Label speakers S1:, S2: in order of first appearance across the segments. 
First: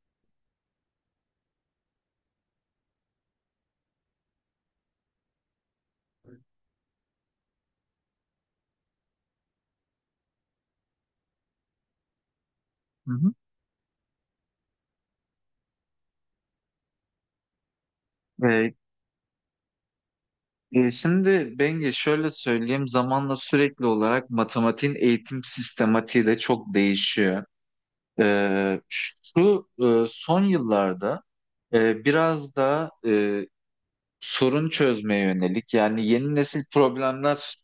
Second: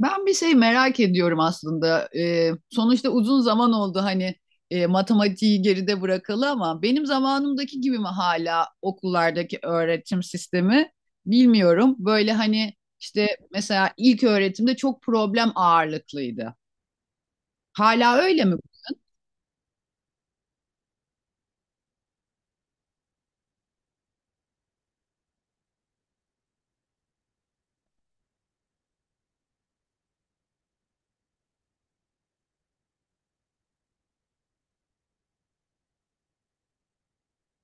S1: Ben bir şey merak ediyorum aslında. Sonuçta uzun zaman oldu, hani matematiği geride bırakalı, ama benim zamanımdaki gibi mi hala okullardaki öğretim sistemi bilmiyorum. Böyle hani
S2: Hı
S1: işte
S2: hı.
S1: mesela ilk öğretimde çok problem ağırlıklıydı. Hala öyle mi?
S2: E, Şimdi Bengi şöyle söyleyeyim, zamanla sürekli olarak matematiğin eğitim sistematiği de çok değişiyor. E, Şu son yıllarda biraz da sorun çözmeye yönelik, yani yeni nesil problemler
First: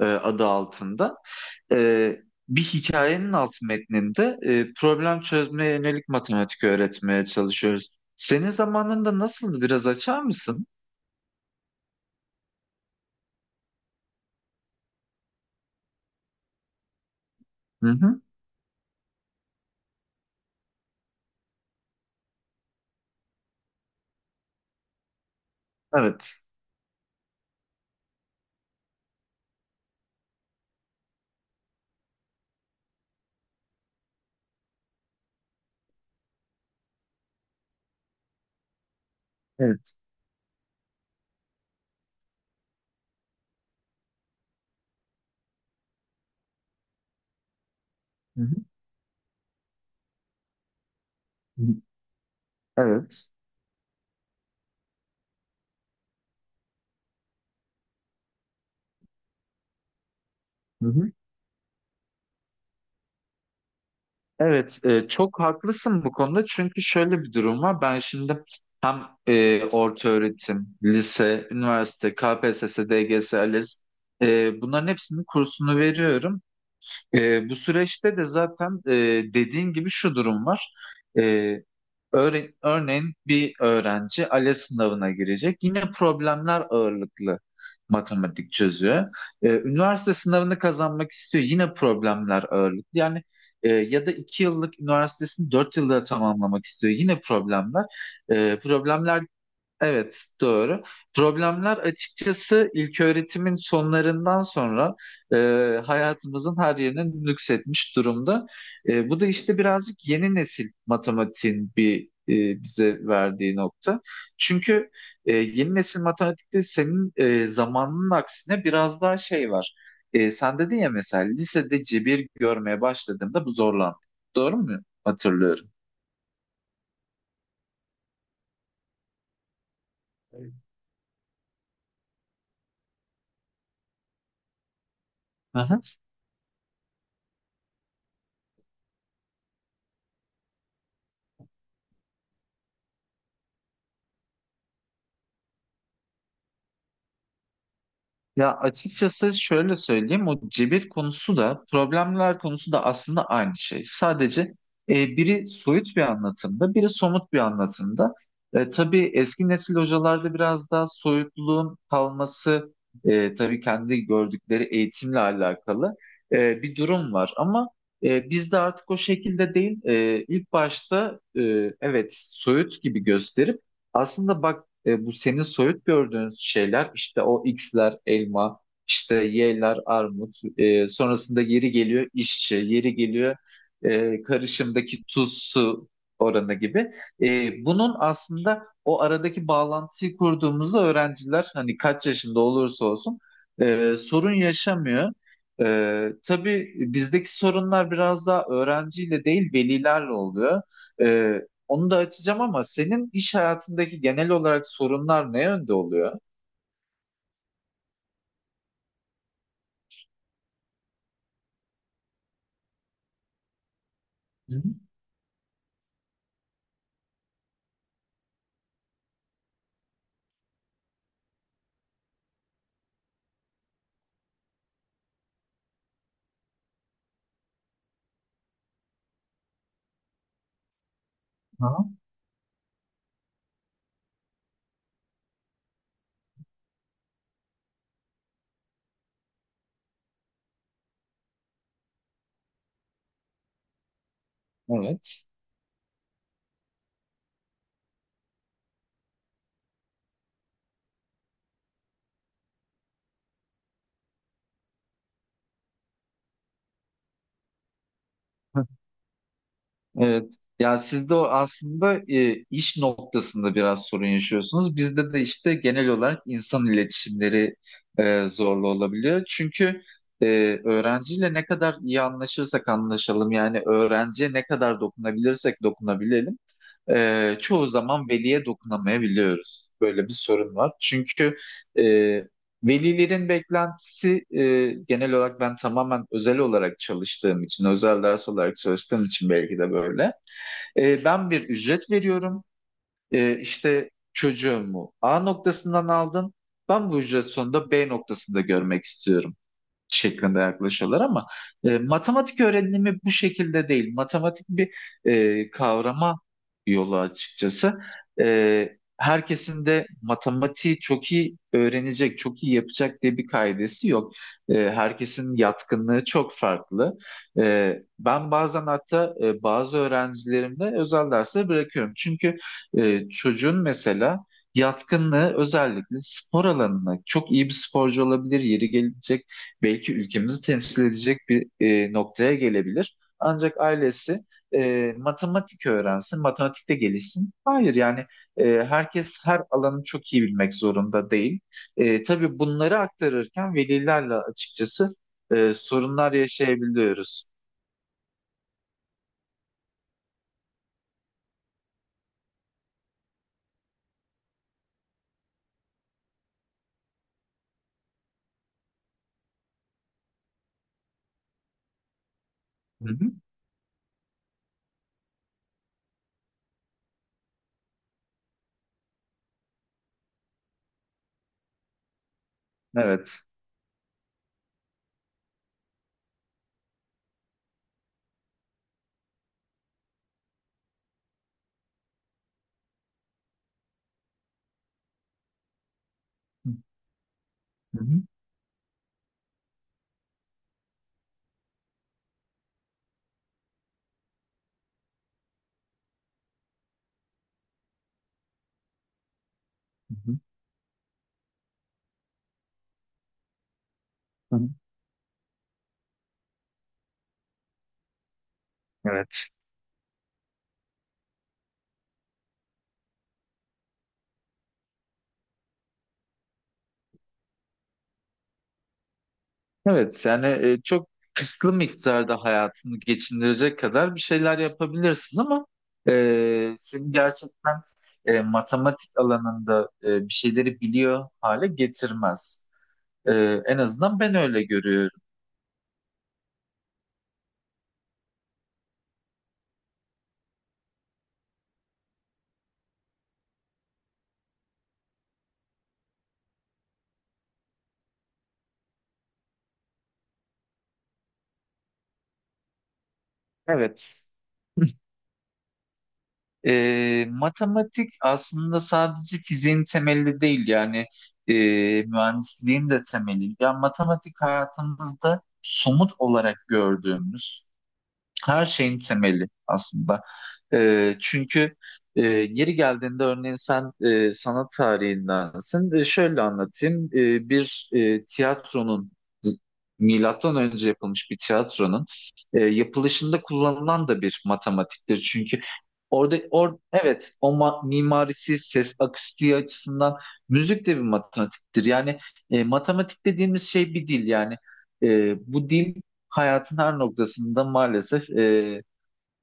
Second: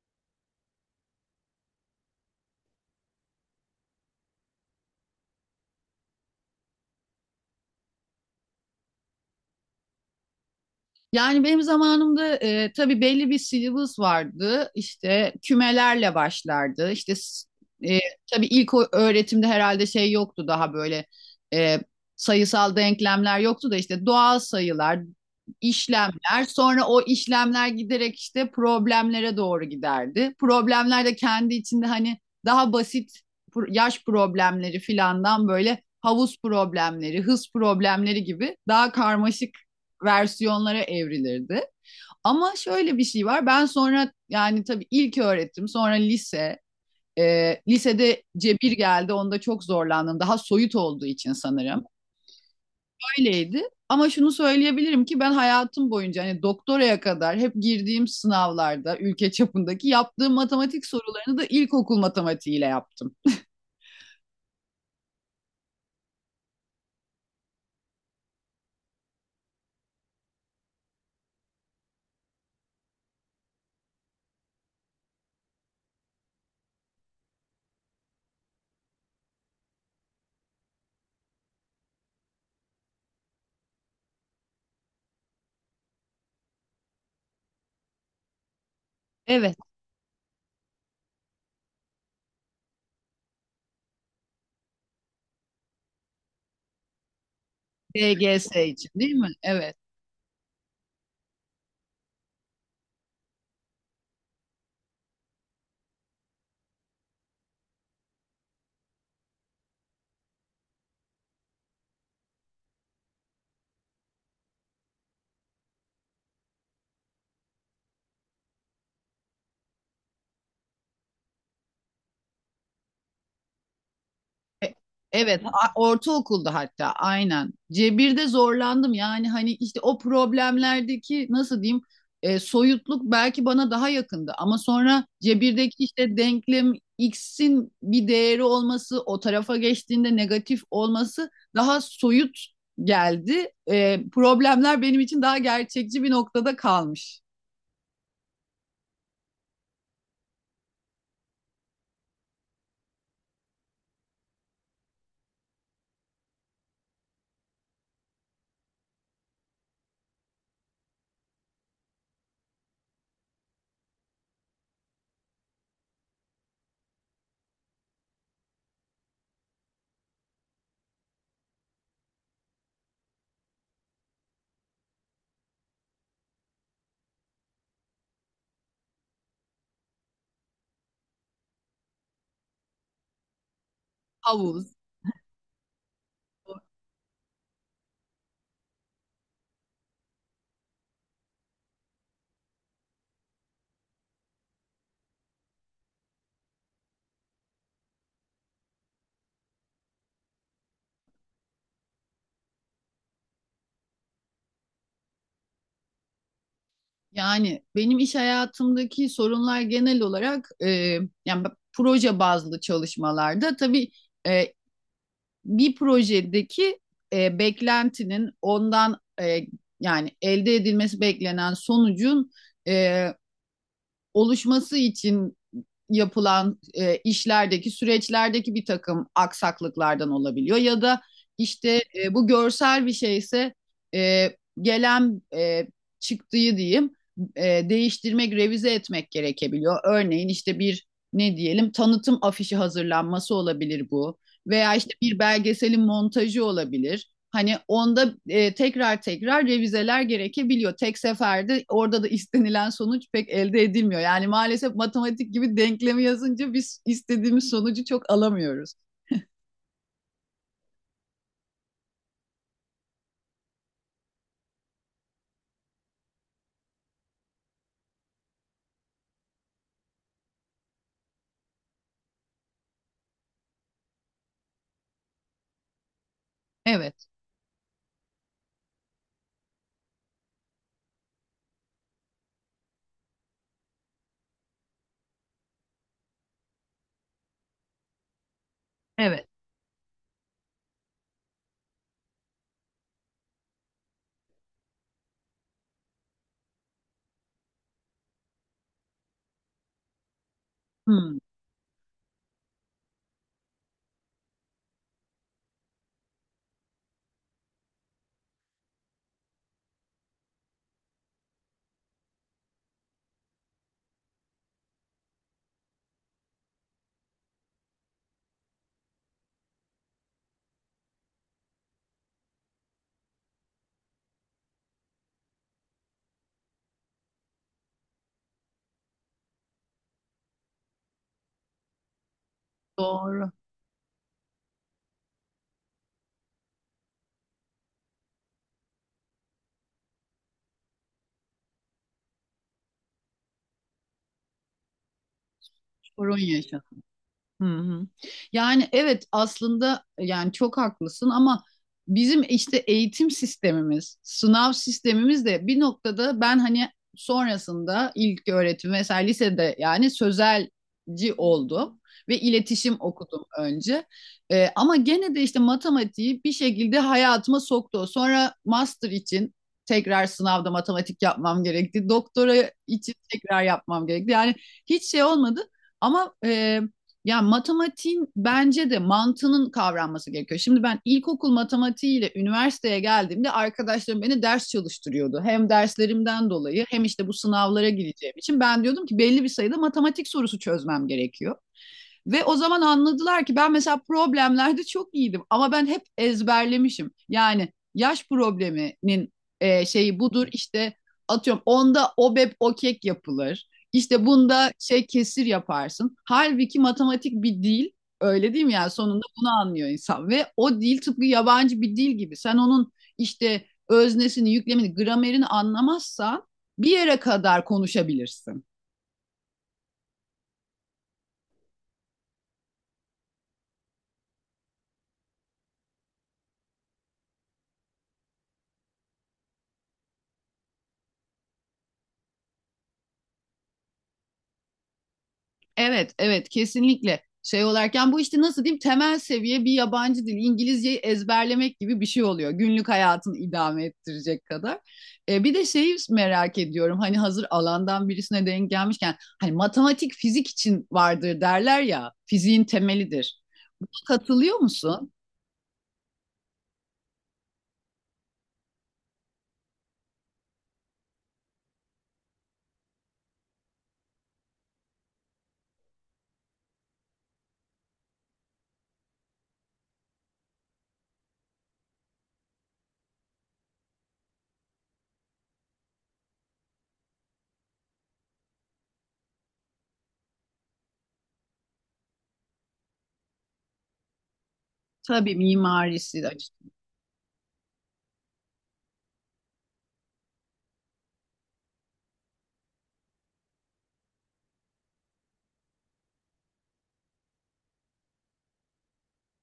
S2: adı altında, e, bir hikayenin alt metninde problem çözmeye yönelik matematik öğretmeye çalışıyoruz. Senin zamanında nasıldı? Biraz açar mısın?
S1: Yani benim zamanımda tabii belli bir syllabus vardı. İşte kümelerle başlardı.
S2: Hı
S1: E,
S2: hı.
S1: tabii ilk öğretimde herhalde şey yoktu daha böyle, e, sayısal denklemler yoktu da işte doğal sayılar,
S2: Evet.
S1: işlemler. Sonra o işlemler giderek işte problemlere doğru giderdi. Problemler de kendi içinde hani daha basit yaş problemleri filandan böyle havuz problemleri, hız problemleri gibi daha karmaşık
S2: Evet.
S1: versiyonlara evrilirdi. Ama şöyle bir şey var. Ben sonra yani tabii ilk öğretim, sonra lise. E, lisede
S2: Hı hı.
S1: cebir geldi. Onda çok zorlandım. Daha soyut olduğu için sanırım.
S2: Evet.
S1: Öyleydi. Ama şunu söyleyebilirim ki ben hayatım boyunca hani doktoraya kadar hep girdiğim sınavlarda ülke çapındaki yaptığım matematik
S2: Hı hı. Evet.
S1: sorularını da ilkokul matematiğiyle yaptım.
S2: Evet, çok haklısın bu konuda, çünkü şöyle bir durum var. Ben şimdi hem orta öğretim, lise, üniversite, KPSS, DGS, ALES, bunların hepsinin kursunu veriyorum. Bu süreçte de zaten dediğin gibi şu durum var. E, Örneğin bir öğrenci ALES sınavına girecek. Yine problemler ağırlıklı matematik çözüyor.
S1: Evet,
S2: Üniversite sınavını kazanmak istiyor. Yine problemler ağırlıklı. Yani ya da iki yıllık üniversitesini dört yılda tamamlamak istiyor. Yine problemler.
S1: DGS
S2: Ee,
S1: için değil
S2: problemler
S1: mi? Evet.
S2: Evet, doğru. Problemler açıkçası ilköğretimin sonlarından sonra e, hayatımızın her yerine nüksetmiş durumda. Bu da işte birazcık yeni nesil matematiğin bir bize verdiği nokta. Çünkü yeni nesil matematikte senin zamanının aksine biraz daha şey var. Sen dedin ya, mesela lisede cebir görmeye başladığımda bu zorlandı. Doğru mu
S1: E- Evet,
S2: hatırlıyorum?
S1: ortaokulda hatta aynen. Cebir'de zorlandım, yani hani işte o
S2: Evet.
S1: problemlerdeki nasıl diyeyim, soyutluk belki bana daha yakındı, ama sonra Cebir'deki işte denklem, x'in bir değeri olması, o tarafa geçtiğinde negatif olması daha soyut geldi. E, problemler benim için daha gerçekçi bir noktada kalmış.
S2: Ya açıkçası şöyle söyleyeyim, o cebir konusu da problemler konusu da aslında aynı şey. Sadece biri soyut bir anlatımda, biri somut bir anlatımda. Tabii eski nesil hocalarda biraz daha soyutluğun kalması, tabii kendi gördükleri eğitimle alakalı bir durum var. Ama bizde artık o şekilde değil. İlk başta evet soyut gibi gösterip aslında bak bu senin soyut gördüğün şeyler, işte o X'ler elma, işte Y'ler armut, sonrasında yeri geliyor işçi, yeri geliyor
S1: Havuz.
S2: karışımdaki tuz su oranı gibi. Bunun aslında o aradaki bağlantıyı kurduğumuzda öğrenciler, hani kaç yaşında olursa olsun, sorun yaşamıyor. Tabii bizdeki sorunlar biraz daha öğrenciyle değil, velilerle oluyor. E, Onu da açacağım, ama senin iş hayatındaki genel olarak sorunlar ne yönde oluyor?
S1: Yani benim iş hayatımdaki sorunlar genel olarak yani proje bazlı çalışmalarda tabii e,
S2: Hı hı.
S1: bir projedeki beklentinin ondan, yani elde edilmesi beklenen sonucun e, oluşması için yapılan işlerdeki süreçlerdeki bir takım aksaklıklardan olabiliyor, ya da işte
S2: Aha.
S1: bu görsel bir şeyse e, gelen çıktığı diyeyim, e, değiştirmek, revize etmek gerekebiliyor. Örneğin işte bir, ne diyelim, tanıtım afişi hazırlanması olabilir bu veya işte bir
S2: Evet.
S1: belgeselin montajı olabilir. Hani onda tekrar tekrar revizeler gerekebiliyor. Tek seferde orada da istenilen sonuç pek elde edilmiyor. Yani maalesef matematik gibi denklemi yazınca biz istediğimiz sonucu çok alamıyoruz.
S2: Evet. Ya sizde o aslında iş noktasında biraz sorun yaşıyorsunuz. Bizde de işte genel olarak insan iletişimleri zorlu olabiliyor. Çünkü e, öğrenciyle ne kadar iyi anlaşırsak anlaşalım, yani öğrenciye ne kadar dokunabilirsek dokunabilelim,
S1: Evet,
S2: çoğu zaman veliye dokunamayabiliyoruz. Böyle bir sorun var. Çünkü e, velilerin beklentisi, genel olarak ben tamamen özel olarak çalıştığım için, özel ders olarak çalıştığım
S1: evet.
S2: için belki de böyle. Ben bir ücret veriyorum. İşte çocuğumu A noktasından aldım. Ben bu ücret sonunda B noktasında görmek istiyorum şeklinde yaklaşıyorlar,
S1: Hmm,
S2: ama matematik öğrenimi bu şekilde değil. Matematik bir kavrama yolu açıkçası. Herkesin de matematiği çok iyi öğrenecek, çok iyi yapacak diye bir kaidesi yok. Herkesin yatkınlığı çok farklı. E, Ben bazen hatta bazı öğrencilerimde özel dersleri bırakıyorum. Çünkü çocuğun mesela yatkınlığı özellikle spor alanına, çok iyi bir sporcu olabilir, yeri gelecek belki ülkemizi temsil edecek bir noktaya gelebilir.
S1: doğru.
S2: Ancak ailesi matematik öğrensin, matematikte gelişsin. Hayır yani herkes her alanı çok iyi bilmek zorunda değil. Tabii bunları aktarırken velilerle açıkçası sorunlar
S1: Sorun yaşa.
S2: yaşayabiliyoruz.
S1: Hı hı. Yani evet aslında, yani çok haklısın, ama bizim işte eğitim sistemimiz, sınav sistemimiz de bir noktada, ben hani sonrasında ilk öğretim, mesela lisede yani sözelci oldum ve iletişim
S2: Hı hı.
S1: okudum önce. Ama gene de işte matematiği bir şekilde hayatıma soktu. Sonra master için tekrar sınavda matematik yapmam gerekti. Doktora için
S2: Evet.
S1: tekrar yapmam gerekti. Yani hiç şey olmadı. Ama ya matematiğin bence de mantığının kavranması gerekiyor. Şimdi ben ilkokul matematiğiyle üniversiteye geldiğimde arkadaşlarım beni ders çalıştırıyordu. Hem derslerimden
S2: Hı
S1: dolayı hem işte bu sınavlara
S2: hı.
S1: gireceğim için ben diyordum ki belli bir sayıda matematik sorusu çözmem gerekiyor. Ve o zaman anladılar ki ben mesela problemlerde çok iyiydim, ama ben hep ezberlemişim. Yani yaş probleminin
S2: Hı
S1: şeyi
S2: hı.
S1: budur, işte atıyorum onda obep o kek yapılır. İşte
S2: Hı hı.
S1: bunda şey kesir yaparsın. Halbuki matematik bir dil, öyle değil mi? Yani sonunda
S2: Evet.
S1: bunu anlıyor insan ve o dil tıpkı yabancı bir dil gibi. Sen onun işte öznesini, yüklemini, gramerini anlamazsan bir yere kadar konuşabilirsin.
S2: Evet yani çok kısıtlı miktarda hayatını geçindirecek kadar bir şeyler yapabilirsin, ama seni gerçekten matematik alanında bir şeyleri biliyor hale getirmez. E, En azından ben öyle görüyorum.
S1: Evet, evet kesinlikle, şey olarken bu işte nasıl diyeyim, temel seviye bir yabancı dil İngilizceyi ezberlemek gibi bir şey oluyor. Günlük hayatını idame ettirecek kadar. E, bir de şeyi merak ediyorum, hani hazır alandan birisine denk gelmişken, hani matematik fizik için vardır derler ya, fiziğin temelidir. Buna
S2: Evet.
S1: katılıyor musun?
S2: Matematik aslında sadece fiziğin temeli değil, yani e, mühendisliğin de temeli. Yani matematik hayatımızda somut olarak gördüğümüz her şeyin temeli aslında. Çünkü yeri geldiğinde, örneğin sen sanat tarihindensin. Şöyle anlatayım. Bir tiyatronun, milattan önce yapılmış bir tiyatronun yapılışında kullanılan da bir matematiktir.
S1: Tabii
S2: Çünkü
S1: mimarisi de açık-
S2: evet, mimarisi, ses akustiği açısından müzik de bir matematiktir. Yani matematik dediğimiz şey bir dil, yani. Bu dil hayatın her noktasında, maalesef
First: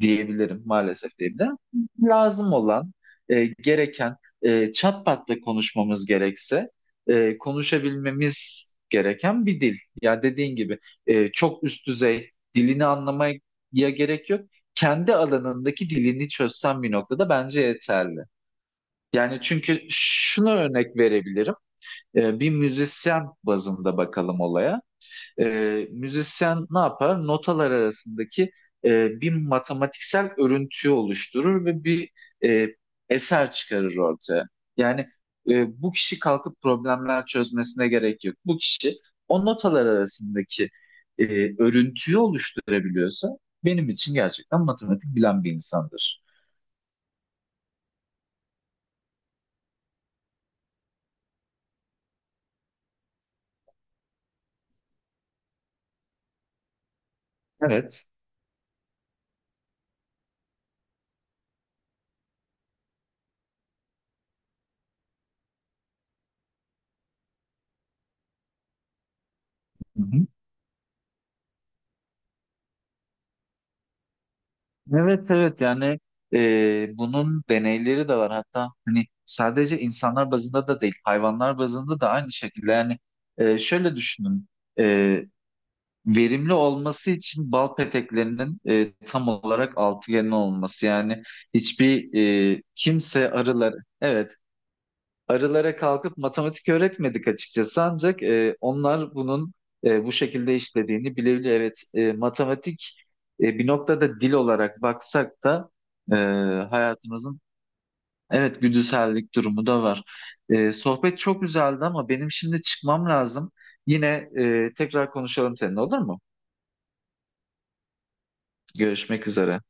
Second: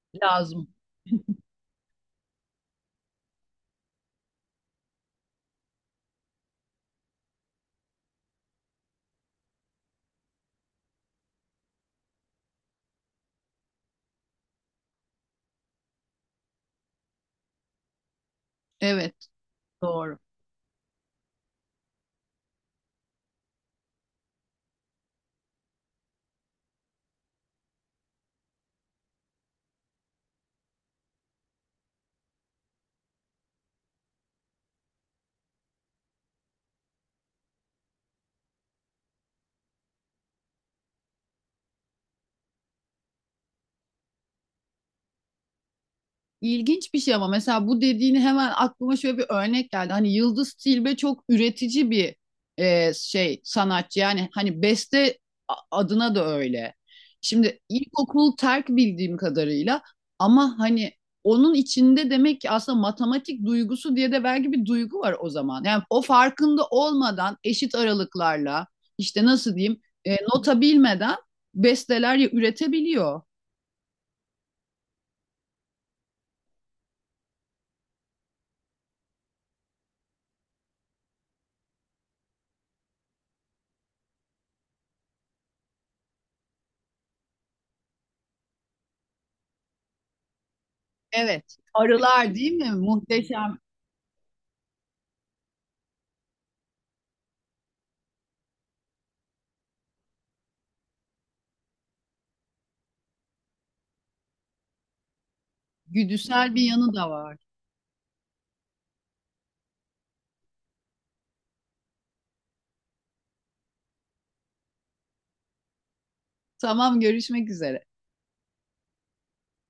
S2: diyebilirim,
S1: lazım.
S2: maalesef diyebilirim. Lazım olan, gereken, çat patla konuşmamız gerekse, konuşabilmemiz gereken bir dil. Ya dediğin gibi çok üst düzey dilini anlamaya gerek yok. Kendi alanındaki dilini çözsen bir noktada bence yeterli.
S1: Evet,
S2: Yani çünkü
S1: doğru.
S2: şunu örnek verebilirim. Bir müzisyen bazında bakalım olaya. E, Müzisyen ne yapar? Notalar arasındaki bir matematiksel örüntüyü oluşturur ve bir e, eser çıkarır ortaya. Yani bu kişi kalkıp problemler çözmesine gerek yok. Bu kişi o notalar arasındaki e, örüntüyü oluşturabiliyorsa benim için gerçekten matematik bilen bir insandır.
S1: İlginç bir şey ama, mesela bu dediğini hemen aklıma şöyle bir örnek geldi. Hani Yıldız Tilbe çok üretici bir şey sanatçı. Yani hani beste adına da öyle. Şimdi
S2: Evet.
S1: ilkokul terk bildiğim kadarıyla, ama hani onun içinde demek ki aslında matematik duygusu diye de belki bir duygu var o zaman. Yani o farkında olmadan eşit aralıklarla işte nasıl diyeyim,
S2: Hı hı.
S1: nota bilmeden besteler üretebiliyor.
S2: Evet, evet, yani bunun deneyleri de var hatta, hani sadece insanlar bazında da değil, hayvanlar bazında da aynı şekilde. Yani şöyle düşünün, e, verimli olması için bal peteklerinin tam olarak altıgenli olması, yani
S1: Evet.
S2: hiçbir
S1: Arılar değil mi?
S2: kimse
S1: Muhteşem
S2: arılar, evet, arılara kalkıp matematik öğretmedik açıkçası, ancak onlar bunun bu şekilde işlediğini bilebilir. Evet, matematik bir noktada dil olarak baksak da e,
S1: güdüsel bir yanı da var.
S2: hayatımızın, evet, güdüsellik durumu da var. Sohbet çok güzeldi, ama benim şimdi çıkmam lazım. Yine tekrar konuşalım seninle, olur mu?
S1: Tamam, görüşmek üzere.
S2: Görüşmek üzere.